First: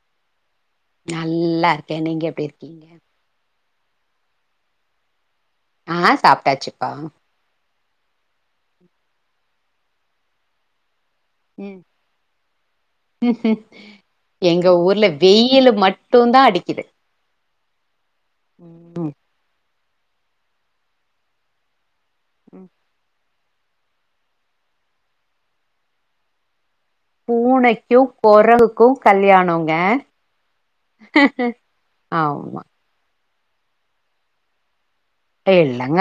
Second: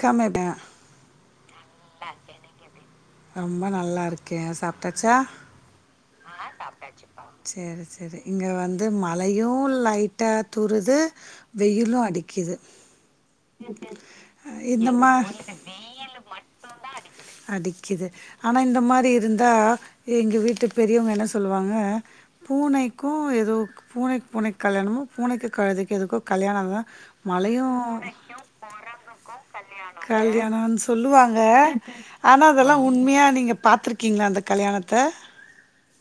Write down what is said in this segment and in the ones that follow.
கமெடா நல்லார்க்கே நீங்க எப்டி இருக்கீங்க ரொம்ப நல்லா இருக்கே சாப்டாச்சா ஆ சாப்டாச்சுப்பா செரி செரி இங்க வந்து மழையூ லைட்டா தூறுது ம் வெயிலு அடிக்கிது இந்த ம டூந்தா அடிக்கிது அடிக்கிது ஆனா இந்த மாரி ம் இருந்தா எங்க வீட்டு பெரியவங்க என்ன சொல்லுவாங்க ம் பூனைக்கூ எதோக் பூனைக் பூனைக்கு கல்யாணமோ பூனைக்கு கழுதைக்கு எதுக்கோ கல்யாணொந்தா பூனைக்கு கொரங்குக்கு கல்யாணோங்க கல்யாணம்னு ஆமா உண்மையா நீங்க பாத்துருக்கீங்ளா அந்த கல்யாணத்த இல்லங்க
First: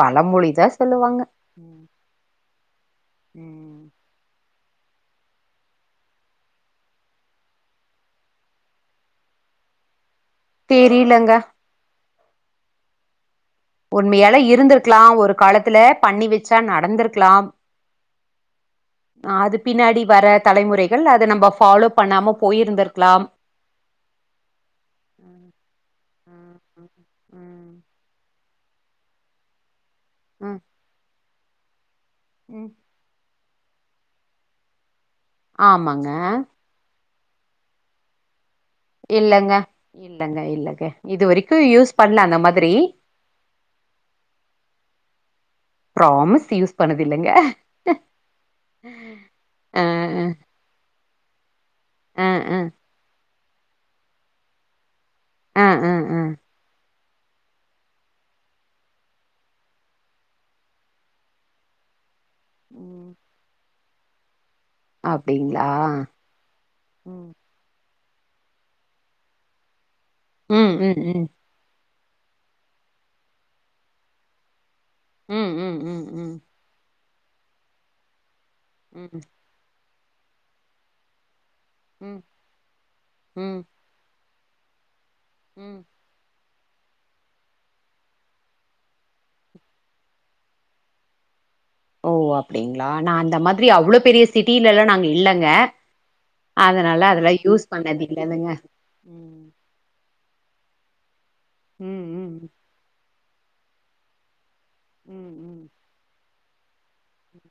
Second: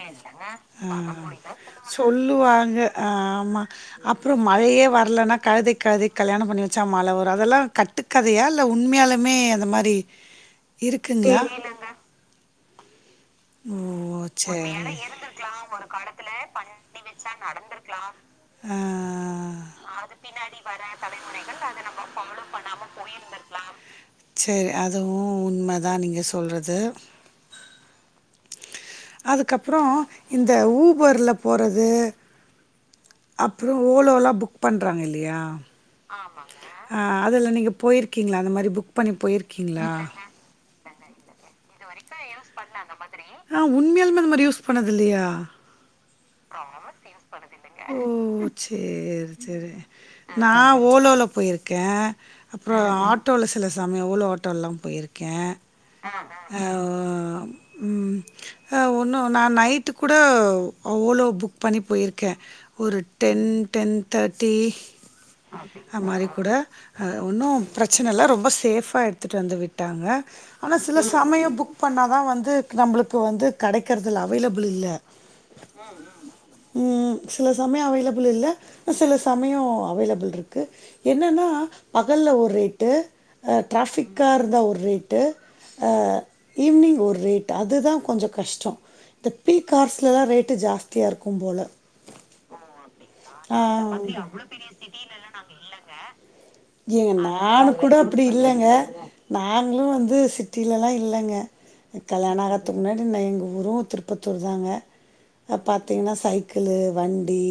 பழமொழிதா ஆ சொல்லுவாங்க ம் சொல்லுவாங்க ஆமா ம் அப்றொ மழையே வரலன்னா கழுதைக் கழுதைக் கல்யாணம் பண்ணி வச்சா மழ வரு அதெல்லா கட்டு கதையா இல்ல உண்மையாலுமே அந்த மாரி தெரிலங்க இருக்குங்ளா உண்மையாலே சேரி இருந்துருக்லா ஒரு காலத்துல பண்ணி வச்சா நடந்துருக்லாம் ஆ அது பின்னாடி வர தலைமுறைகள் அத நம்ம ஃபாலோ பண்ணாம போயிருந்துருக்லாம் சேரி அதுவு உண்மதா நீங்க ம் சொல்றது ம் அதுக்கப்றோ இந்த ம். ஊபர்ல போறது ம் அப்றோ ஓலோலா புக் பண்றாங்க இல்லையா ஆமாங்க ஆஹ் அதுல நீங்க போயிருக்கீங்ளா அந்த மாரி புக் பண்ணி இல்லங்க போயிருக்கீங்களா இல்லங்க இல்லங்க இது வரைக்கு யூஸ் பண்ல அந்த மாதிரி அ உண்மையாலுமே அந்த மாரி யூஸ் பண்ணதுல்லையா ப்ராமிஸ் யூஸ் பண்ணது இல்லங்க ஓ சேரி சேரி ஆஹ் நா ஓலோல பொயிருக்கே அ அப்றோ ஆட் ஆட்டோல சில சமயொ ஓலோ ஆட்டோல்லா பொயிருக்கே அ அ அ ஆ ஒ ம் ஆ ஒன்னு நா நைட்டு கூட அவ்வளோ புக் பண்ணி பொயிருக்கே ஒரு ம் டென் டென் தேட்டி அப்டிங்களா அ மாரிக்கூட அ ம் ஒன்னு பிரச்சனல்ல ரொம்ப சேஃபா எடுத்துட்டு வந்து விட்டாங்க ம் ஆனா ம் சில ம் சமயோ புக் பண்ணா துலா வந்து நம்மளுக்கு வந்து கெடைக்கற்துல்ல அவேலபுள் இல்ல ம் ம் ம் ம் ம் ம் சில சமயோ அவேலபுள் இல்ல சில ம் சமயோ அவேலபுள்ருக் என்னன்னா ம் பகல்ல ஒரு ரேட்டு அ ம் ட்ராபிக்கா இருந்த ஒரு ரேட் ட்டு ம் ஆ ஈவ்னிங் ஒரு ரேட்டு் அதுதா கொஞ்ச கஷ்டோ இந்த பீக்கார்ஸ்லலா ரேட்டு ஜாஸ்தியா இருக்கும் போல ஓ அப்டிங்களா நா அந்த மாதிரி அவ்ளோ ஆ. பெரிய சிட்டிலெல்லா நாங்க இல்லங்க அதுனால ஏங்க அதெல்லா யூஸ் நானு கூட பண்ணதே அப்டி இல்லலேங்க இல்லங்க நாங்களு வந்து சிட்டிலேல்லா இல்லங்க ம் கல்யாணோ ம் ஆகறதுக்கு முன்னாடினா எங்க ஊரு திருப் பத்தூர் தாங்க ம் ம் அப் பாத்தீங்கன்னா சைக்களு வண்டி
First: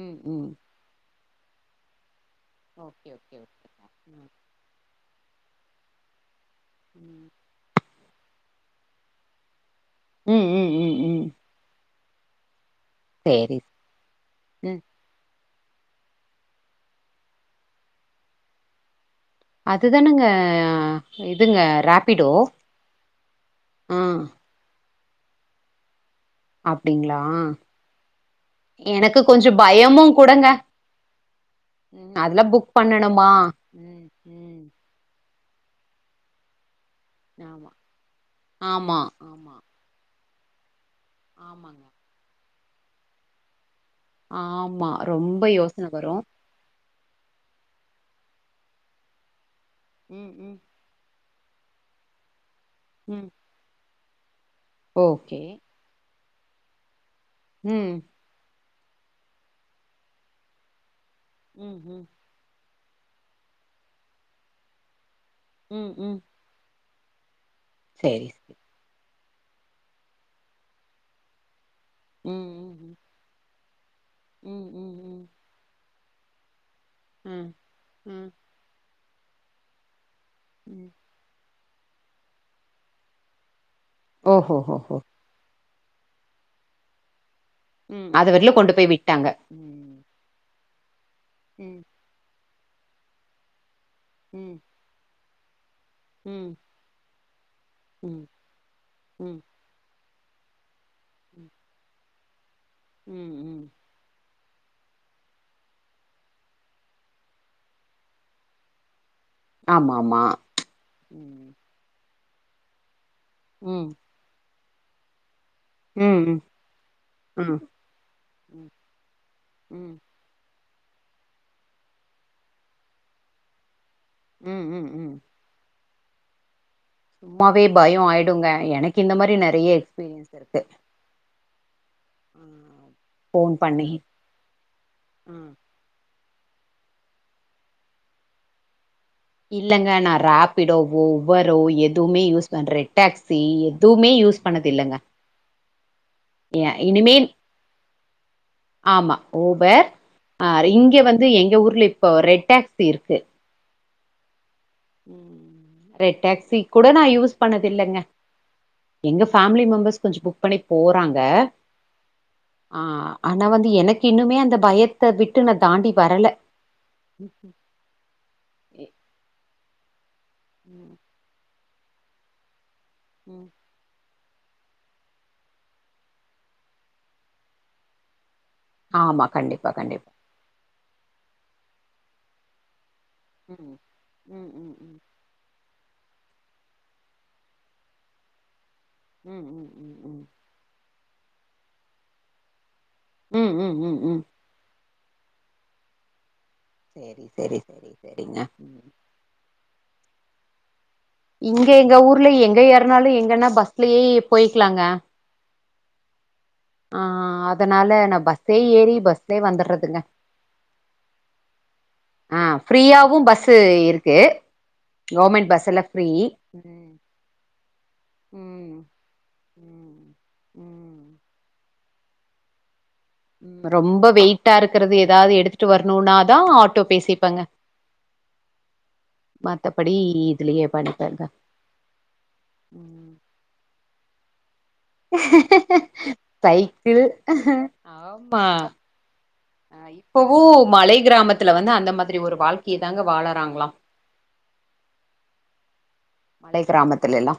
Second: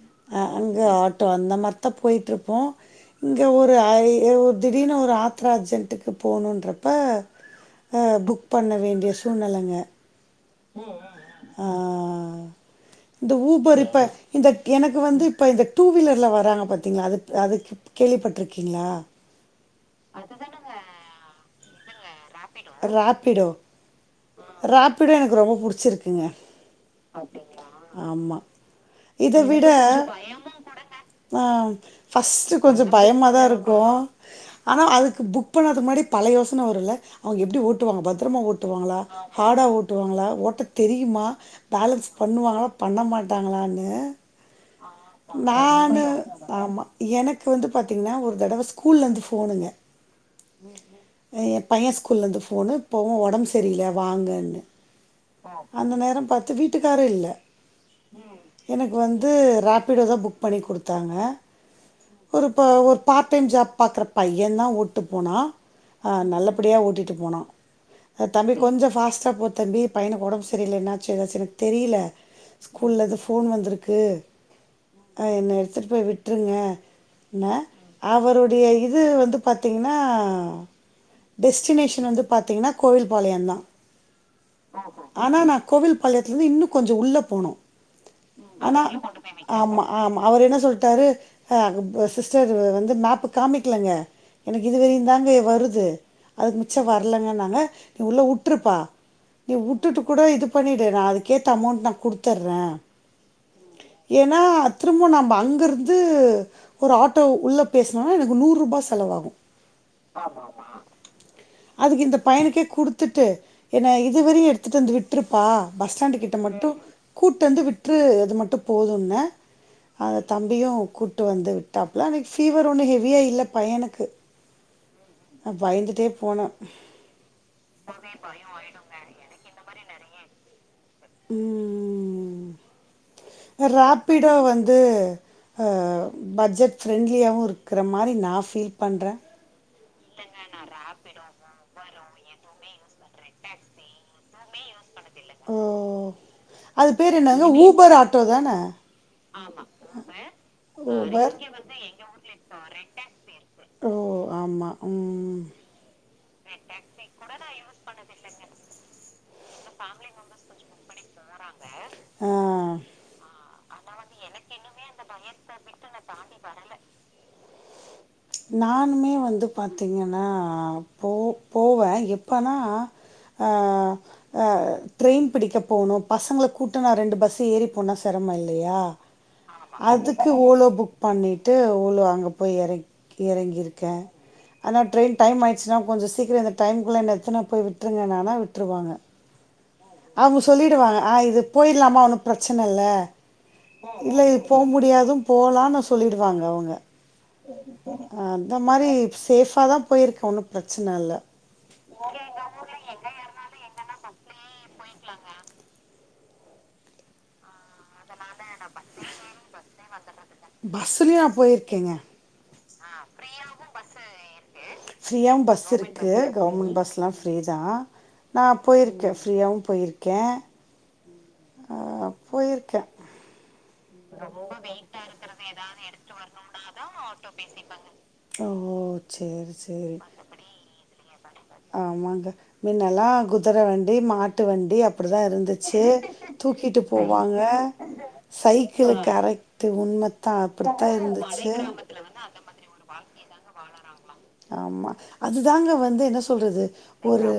ம் ம் இங்க ஆட்டோ அந்த மாரி தா போய்ட்ருப்போ ஓகே ஓகே இங்க ஓகே ஒரு ஆரி ஏழூர் திடீர்னு ஒரு ஆத்தர அர்ஜெண்டுக்கு போகணுன்றப்ப ம் அ புக் பண்ண வேண்டிய சூழ்நெலங்க ம் ம் ம் ம் ஆ இந்த சேரி ஊபர் இப்ப ம் இந்தக் எனக்கு வந்து இப்ப இந்த டூ விலர்ல வராங்க பாத்தீங்களா அது அதுக்கு கேள்விப்பட்ருக்கீங்களா அது தானங்க இதுங்க ராப்பிடோ ராப்பிடோ ஆ ராப்பிடோ எனக்கு ரொம்ப புடிச்சிருக்குங்க அப்டிங்களா ஆமா எனக்கு இத கொஞ்சோ விட பயமு கூடங்க ஆ ம் அதெல்லா பஸ்ட்டு புக் கொஞ்சோ பயமா பண்ணணுமா தா இருக்கு ம் க்கு ம் ஆனா அதுக்கு புக் பண்ணதுக்கு முன்னாடி பல யோசன வருல்ல அவுங்க எப்டி ஆமா ஓட்டுவாங்க பத்துரமா ஓட்டுவாங்களா ஆமா ஆமா ஹார்டா ஓட்டுவாங்களா ஓட்ட தெரியுமா ஆமாங்க பேலன்ஸ் பண்ணுவாங்களா பண்ண மாட்டாங்களான்னு ஆம்மா ரொம்ப யோசன நானு வரு ஆமா எனக்கு வந்து பாத்தீங்கன்னா ஒரு தடவ ஸ்கூல்ருந்து ஃபோனுங்க ம் ம் ஏ பைய ஸ்கூல்ல இருந்து ஃபோனு இப்பவு ம் உடம்பு சரியில்ல வாங்கன்னு ஓகே அந்த நேரோ பாத்து வீட்டுக்காரு இல்ல ம் எனக்கு வந்து ராப்பிடோ தா ஃபுக் பண்ணி குடுத்தாங்க ம் ஹும் ஒரு ஒரு பார்ட் டைம் ஜாப் பாக்குற பையந்தா ஓட்டுட் போனா ம் ஆ ம் நல்லப் புடியா ஓட்டிட்டு போன சேரி சேரி தம்பி கொஞ்சோ ஃபாஸ்ட் சாப் போ தம்பி பையனுக்கு ஒடம்பு சரியில்ல என்னாச்சு ஏதாச்சுனு தெரியில ம் ம் ஸ்கூல்ல இருந்து ஃபோன் வந்துருக்கு ம் ம் ம் அ என்ன எட்த்துட்டு போய் விட்ருங்க ம் ன்ன ம் அவருடைய இது வந்து பாத்தீங்கன்னா ம் டெஸ்டினேஷன் வந்து பாத்தீங்கன்னா கோவில் பாளையந்தா ஓ ஹோ ஹோ ஹோ ஆனா நா கோவில் பாளையத்துலருந்து இன்னு கொஞ்சோ உள்ள போனு ம் அது வர்லயு கொண்டு போய் விட்டாங்க ம் ஆமா அவர் என்ன சொல்ட்டாரு அ ம் சிஸ்டர் வ வந்து மேப்பு காமிக்கலங்க ம் எனக்கு இதுவரையுந்தாங்க எ வருது ம் அதுக் மிச்சோ வர்லங்க நாங்க நீ உள்ள ம் உட்டுருப்பா ம் நீ உட்டுட்டு கூட இது பண்ணிடு நா ம் அதுக்கேத்த அமோண் நா குடுத்தட்றே ம் ம் ஏன்னா திரும்பு நம்ம அங்கிருந்து ஒரு ஆட்டோ உள்ள பேசனுனு எனக்கு நூரூபா செலவாகு ஆமா மா ம் அதுக்கு இந்த பயனுக்கே குடுத்துட்டு ம் ஏன இதுவரையு எடுத்துட்டு வந்து விட்ருப்பா பஸ் ஸ்டாண்டு கிட்ட ம் ம் மட்டு கூட்டு ம் ம் வந்து விட்ரு அது மட்டு போதுன்னே ம் அந்த தம்பியு கூட்டு வந்து விட்டாப்ல அன்னைக்கு ஃபீவர் ஒன்னு ஹெவியா இல்ல பையனுக்கு ம் ம் ம் அ பயந்துட்டே போனோ சும்மாவே பயோ ஆயிடுங்க எனக்கு இந்த மாரி நெறைய எக்ஸ்பீரியன்ஸ் இர்க்கு ம் ம் ம் ம் ஃபோன் பண்ணி ரேப்பிடோ வந்து ம் அ பட்ஜெட் ஃப்ரெண்ட்லியாவு இருக்கிற மாரி நா ஃபீல் பண்றே இல்லங்க நான் ராப்பிடோவோ உவரோ எதுமே யூஸ் பண்றே ரெட் டேக்ஸி எதுமே யூஸ் பண்ணதில்லங்க ஓ அது பேர் என்னங்க ஊபர் ஆட்டோ தான ஆமா ஊபர் ஆ ரு இங்க வந்து எங்க ஊர்ல இப்போ ரெட் டேக்ஸி இர்க்கு ஓ ஆம்மா ரெட் டேக்சி கூட நா யூஸ் பண்ணதில்லங்க எங்க ஃபேமிலி மெம்பர்ஸ் கொஞ்சோ புக் பண்ணி போறாங்க ஆ ஆனா வந்து எனக்கு இன்னுமே அந்த பயத் த விட்டு நா தாண்டி வரல எ நானுமே வந்து பாத்தீங்கன்னா ம் போ போவே எப்போனா ம். ஆ அ ட்ரெய்ன் பிடிக்க போணு பசங்கள கூட்டனா ரெண்டு பஸ் ஏறி போனா செரமோ இல்லயா ஆமா கண்டிப்பா கண்டிப்பா அதுக் க்கு ஓலோ புக் பண்ணிட்டு ஓலோ அங்க போய் எற ம் எறங்கிருக்கே ம் ம் ஆனா ம் ட்ரெய்ன் டைம் ஆய்டுச்சுனா கொஞ்சோ சீக்கிரோ இந்த டைம்குள்ள என்ன எத்தன போய் விட்டுருங்கன்னானா விட்ருவாங்க ம் ம் ம் ம் சொல்லிடுவாங்க ஆ இது போயிர்லாமா ஒன்னு ப்ரச்சன இல்ல ம் ம் ம் இல்ல ம் இ போ முடியாது போலான்னு சொல்லிடுவாங்க அவுங்க சேரி சேரி சேரி அ சேரிங்க அந்த ம் மாரி சேஃபா தா போயிருக்கே ஒன்னு பிரச்சன இல்ல இங்க எங்க ஊர்ல எங்க ஏறனாலு எங்கன்னா பஸ்லயே போயிக்லாங்க ந்தாங்ளா ஆ ஆ அதனால நா பஸ் சே ஏரி பஸ்லயே வந்தர்றதுங்க பஸ்லயு நா போயிருக்கேங்க ஆ ஃப்ரீயாவு பஸ்சு இருக்கு ஃப்ரீயாவு கவர்மெண்ட் பஸ் எல்லா ஃப்ரீ இருக்கு கவர்மெண்ட் ம் பஸ்லா ஃப்ரீ தா நா ம் போயிருக்கே ஃப்ரீயாவு ம் போயிருக்கே ம் ஆ போயிருக்கே ம், ரொம்ப வெயிட்டா இருக்கறது ஏதாது எடுத்துட்டு வரணுனாதா ஆட்டோ பேசிப்பங்க ஓ சேரி மத்தபடி சேரி இதுலயே பண்ணிப்பாருங்க ஆமாங்க மின்னெல்லா குதர வண்டி மாட்டு வண்டி அப் டிதா இருந்துச்சி தூக்கிட்டு சைக்கிள் போவாங்க ஆமா சைக்கிளு கரக்ட்டு உண்மைத்தா இப்பவு அப்டித்தா இருந்துச்சு ஒரு யேதாங்க வாழ்க்கையை தாங்க வாழறாங்களா வாழறாங்களாம். ஆமா அதுதாங்க வந்து என்ன மலை சொல்றது கிராமத்துல ஒரு எல்லா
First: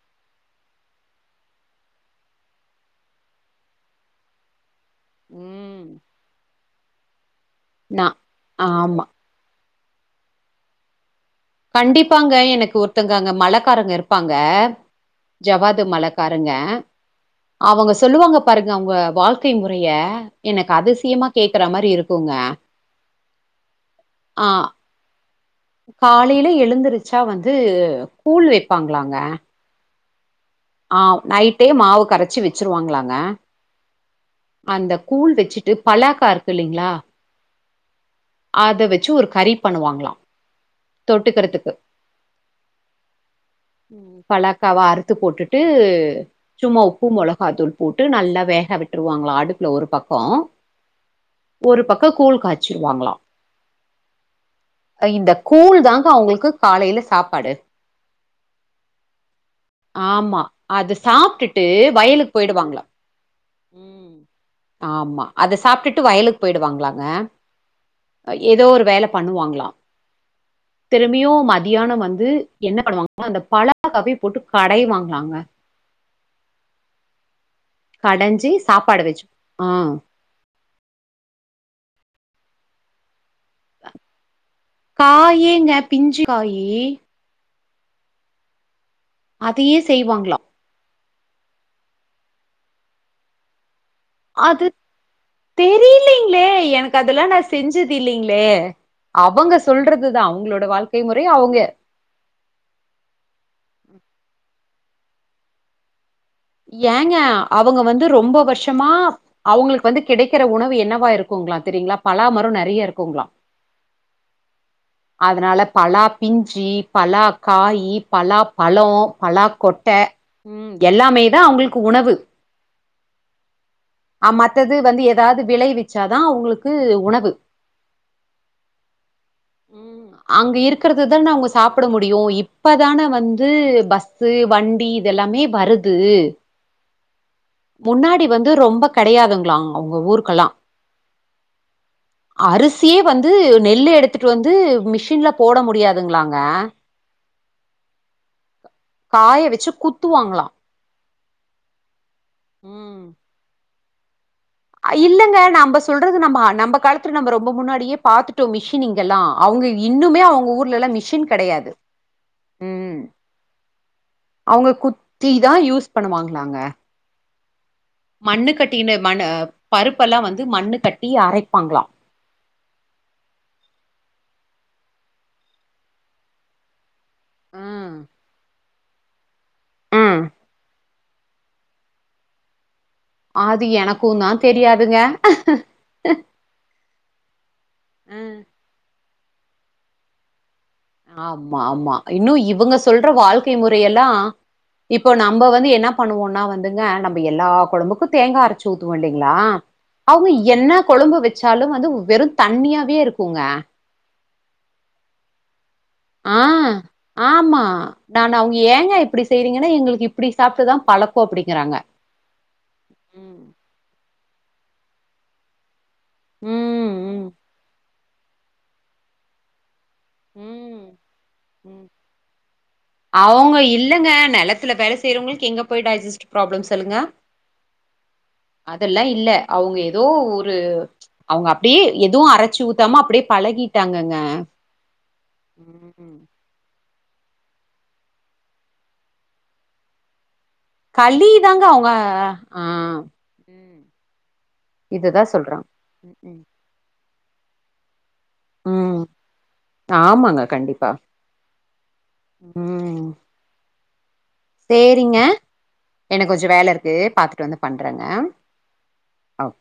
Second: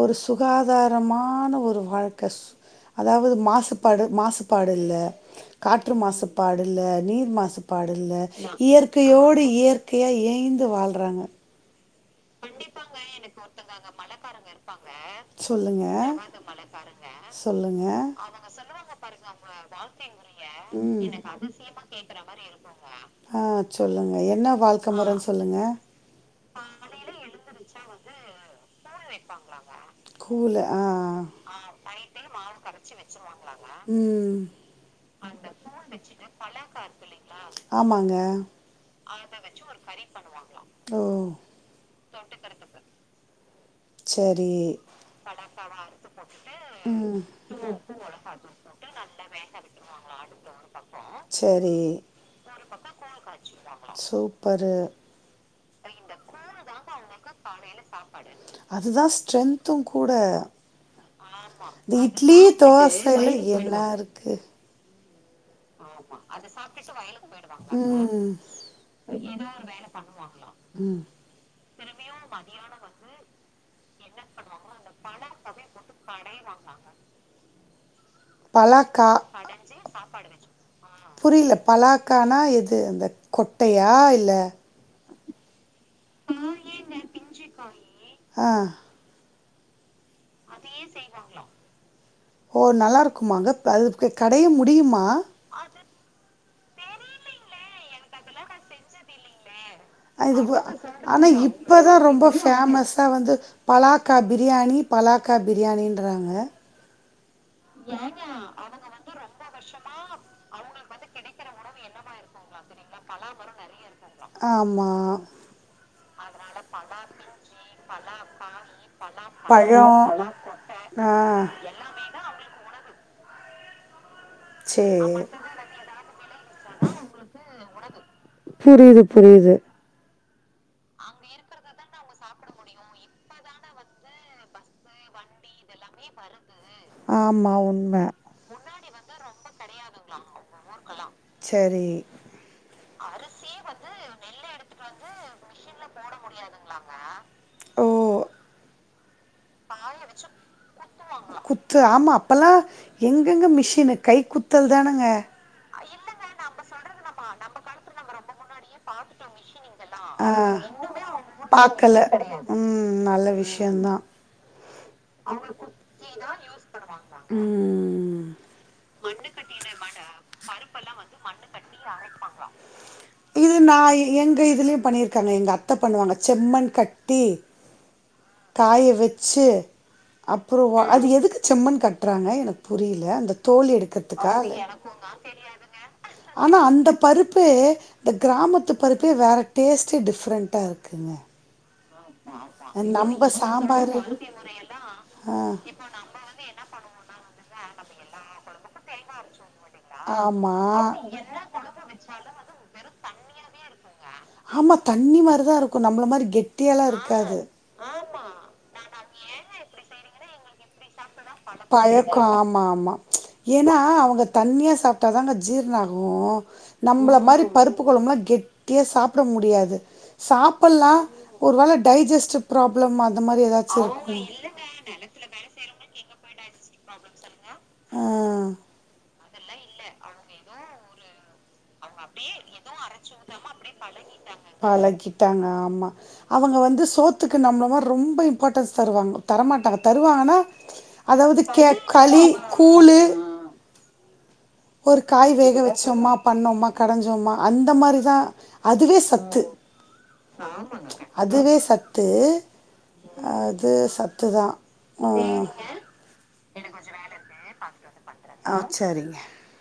ஒரு சுகாதாரமான ஒரு வாழ்க்க அதாவது மாசுபாடு மாசு பாடு இல்ல ம் காற்று மாசு பாடு இல்ல நீர் மாசுப் பாடு நா இல்ல ஆமா இயற்கையோடு இயற்கையா இயய்ந்து வாழ்றாங்க கண்டிப்பாங்க எனக்கு ஒருத்தங்க அங்க மலக்காரங்க இருப்பாங்க ஜவ்வாது சொல்லுங்க மலக்காரங்க சொல்லுங்க அவங்க சொல்லுவாங்க பாருங்க அவுங்க வாழ்க்கை முறைய எனக்கு அதிசயமா கேக்குற மாரி இருக் ஆ சொல்லுங்க ஆ என்ன வாழ்க்க முறன் சொல்லுங்க காலையில எழுந்திருச்சா வந்து கூழ் வெப்பாங்களாங்க கூழா ஆ நைட்டே மாவு கரைச்சி வெச்சருவாங்களாங்க ம் அந்த கூழ் வெச்சுட்டு பலாக்கா இருக்கு இல்லிங்ளா ஆமாங்க அத வெச்சு ஒரு கறி பண்ணுவாங்ளா ஓ தொட்டுக்றதுக்கு [inaudible] சரி பலக்காவா அறுத்து போட்டுட்டு சும்மா உப்பு மொளகா தூள் போட்டு நல்லா வேக விட் ருவாங்களா அடுப்புல ஒரு பக்கோ சரி ஒரு பக்கோ கூழ் காய்ச்சுவாங்களா சூப்பரு இந்த கூழ் தாங்க அவுங்ளுக்கு காலையில சாப்பாடு சாப்பாடு அதுதா ஸ்ட்ரென்து கூட ஆமா அது சாப்ட்டுட்டு இந்த வயலுக்கு இட்லி போயிடுவாங்களா தோசைல்ல என்னாருக் கு ஆமா அத சாப்ட்டுட்டு வயலுக்கு போயிடு வாங்கலாங்க ஏதோ ஒரு வேல பண்ணு வாங்லா பண்ணுவங்கலா திருமியு மதியானோ வந்து என்ன பண்ணுவாங்கன்னா அந்த பலக்காவே போட்டு கடையு வாங்கலாங்க [unintelligible] போட்டு கடையுவாங்லாங்க கடஞ்சி சாப்பாடு வெச்சு ஆ பாடு வெச் புரில பலாக்கானா எது இந்த கொட்டையா இல்ல காயேங்க பிஞ்சு காயி பிஞ்சு காயி ஆ அதையே செய்வாங்ளா ஓ நல்லா இருக்குமாங்க அது கடைய முடியுமா தெரியலிங்ளே எனக்கு அதல்லா நா செஞ்சது இல்லைங்ளே அவங்க சொல்றத் அதுப ஆனா இப்பதா ரொம்போ ஃபேமஸா வந்து பலாக்கா பிரியாணி பலாக்கா பிரியாணின்றாங்க ஏங்க அவங்க வந்து ரொம்ப வர்ஷமா அவுங்ளுக்கு வந்து கிடைக்கிற உணவு என்னவா இருக்குங்களா தெரியங்களா பலாமரோ நெறைய இருக் கூங்களா ஆமா. அதனால பலா பிஞ்சி பலா காய்யி பலா பழம் பலா கொட்டை பழம். ம் ஆ எல்லாமே தா அவங்களுக் கு உணவு அ மத்தது வந்து சரி. ஏதாவது விளைவிச்சாதா அவங்களுக்கு உணவு புரியுது புரியுது ம் அ அங்க இருக்கிறது தா நா அவங்க சாப்பிட முடியு இப்பதான வந்து பஸ்சு வண்டி இதெல்லாமே வருது ஆமா உண்ம. முன்னாடி வந்து ரொம்ப கடையாதுங்களா அவங்க ஊருக்கெல்லா சரி. அரிசியே வந்து நெல்லு எடுத்துட்டு வந்து மிஷின்ல போட முடியாதுங்களாங்க ஓ! காய வச்சுப் குத்து ஆமா அப்பல்லா எங்கெங்க மிஷின் கை குத் அ இல்லங்க நம்ப சொல்றது நம்ம நம்ப காலத்து நம்ப ரொம்ப முன்னாடியே பாத்துட்டோ மிஷினிங்கல்லா அவங்க இன்னுமே ஆ அவங்க ஊர்லல்லா மிஷின் கெடையாது பாக்கல ம் நல்ல விஷயந்தா அவங்க குத்தி தா யூஸ் பண்ணுவாங்களாங்க ம் மண்ணு கட்டின மண் பருப்பெல்லா வந்து மண்ணு கட்டி அரைப்பாங்களா இது நா எங்க இதுலயு பண்ணியிருக்காங்க எங்க அத்த பண்ணுவாங்க செம்மன் கட் டி ம் காய வச்சு ம் அப்பறோ அது எதுக்கு செம்மன் கட்றாங்க எனக்கு புரியல அந்த அது தோல் எனக்குந்தா எடுக்கிறதுக்கா தெரியாதுங்க ஆனா அந்த பருப்பு இந்த ம் கிராமத்து பருப்பே வேறு டேஸ்ட்டே டிஃப்ரெண்ட்டா இருக்கு ஆமா ஆமா இன்னு இவங்க சொல்ற நம்ப வாழ்க்கை சாம்பாரு முறைையெல்லா இப்போ ஆ நம்ம வந்து என்னா பண்ணுவோன்னா வந்துங்க நம்ம எல்லா குடம்புக்கு தேங்கா அரைச்சு ஊத்துவோ இல்லைங்களா அவங்க ஆமா என்ன கொழம்பு வச்சாலு வந்து வெறு தண்ணியாவே இருக்குங்க ஆமா தண்ணி மாரிதா இருக்கு நம்மள மாரி கெட்டியாலா இருக்காது நான்னு அவங்க ஏங்க இப்படி செய்றீங்கன்னா எங்களுக்கு இப்படி சாப்ப்ட்டுதா பழக்க அப்படிங்கறாங்க கொமாமா ஏன்னா அவங்க தண்ணியா சாப் ட்டாதாங்க ஜீரண ஆகு ம் நம்மள ம் மாரி பருப்பு கொழம்லா கெ டியா சாப்ட முடியாது ம் சாப்படலா ஒரு வேள ம் டைஜஸ்ட் ப்ராப்ளம் அந்த மாரி ஏதாச்சு இருக்கு துல வேலை செய்யறவங்களுக்கு எங்க போய் டைஜஸ்ட் ப்ராப்ளம் சொல்லுங்க ஆ அதெல்லா இல்ல அவங்க ஏதோ ஒரு அவங்க அப்டியே எதுவு அரைச்சு ஊத்தாம அப்டியே பழகிட்டாங்கங்கங்க பழகிட்டாங்க ஆமா அவங்க வந்து சோத்துக்கு நம்மள மாரி ரொம்ப இம்பார்ட்டன்ஸ் தருவாங்க தரமாட்டாங்க தருவாங்கன்னா களி அதாவது தாங்க கே அவங்க களி ஆ கூளு ம் ஒரு இதுதா காய் வேக சொல்றாங்க வச்சோமா ம் ம் பண்ணோமா கடைஞ்சோமா அந்த மாரி தா அதுவே ம் சத்து ஆமாங்க கண்டிப்பா அதுவே சத்து ம் அது சத்து தா உ சேரிங்க எனக்கு கொஞ்ச வேலை இருக்குது பாத்துட்டு வந்து பண்ணுறேங்க ஆ சரிங்க அ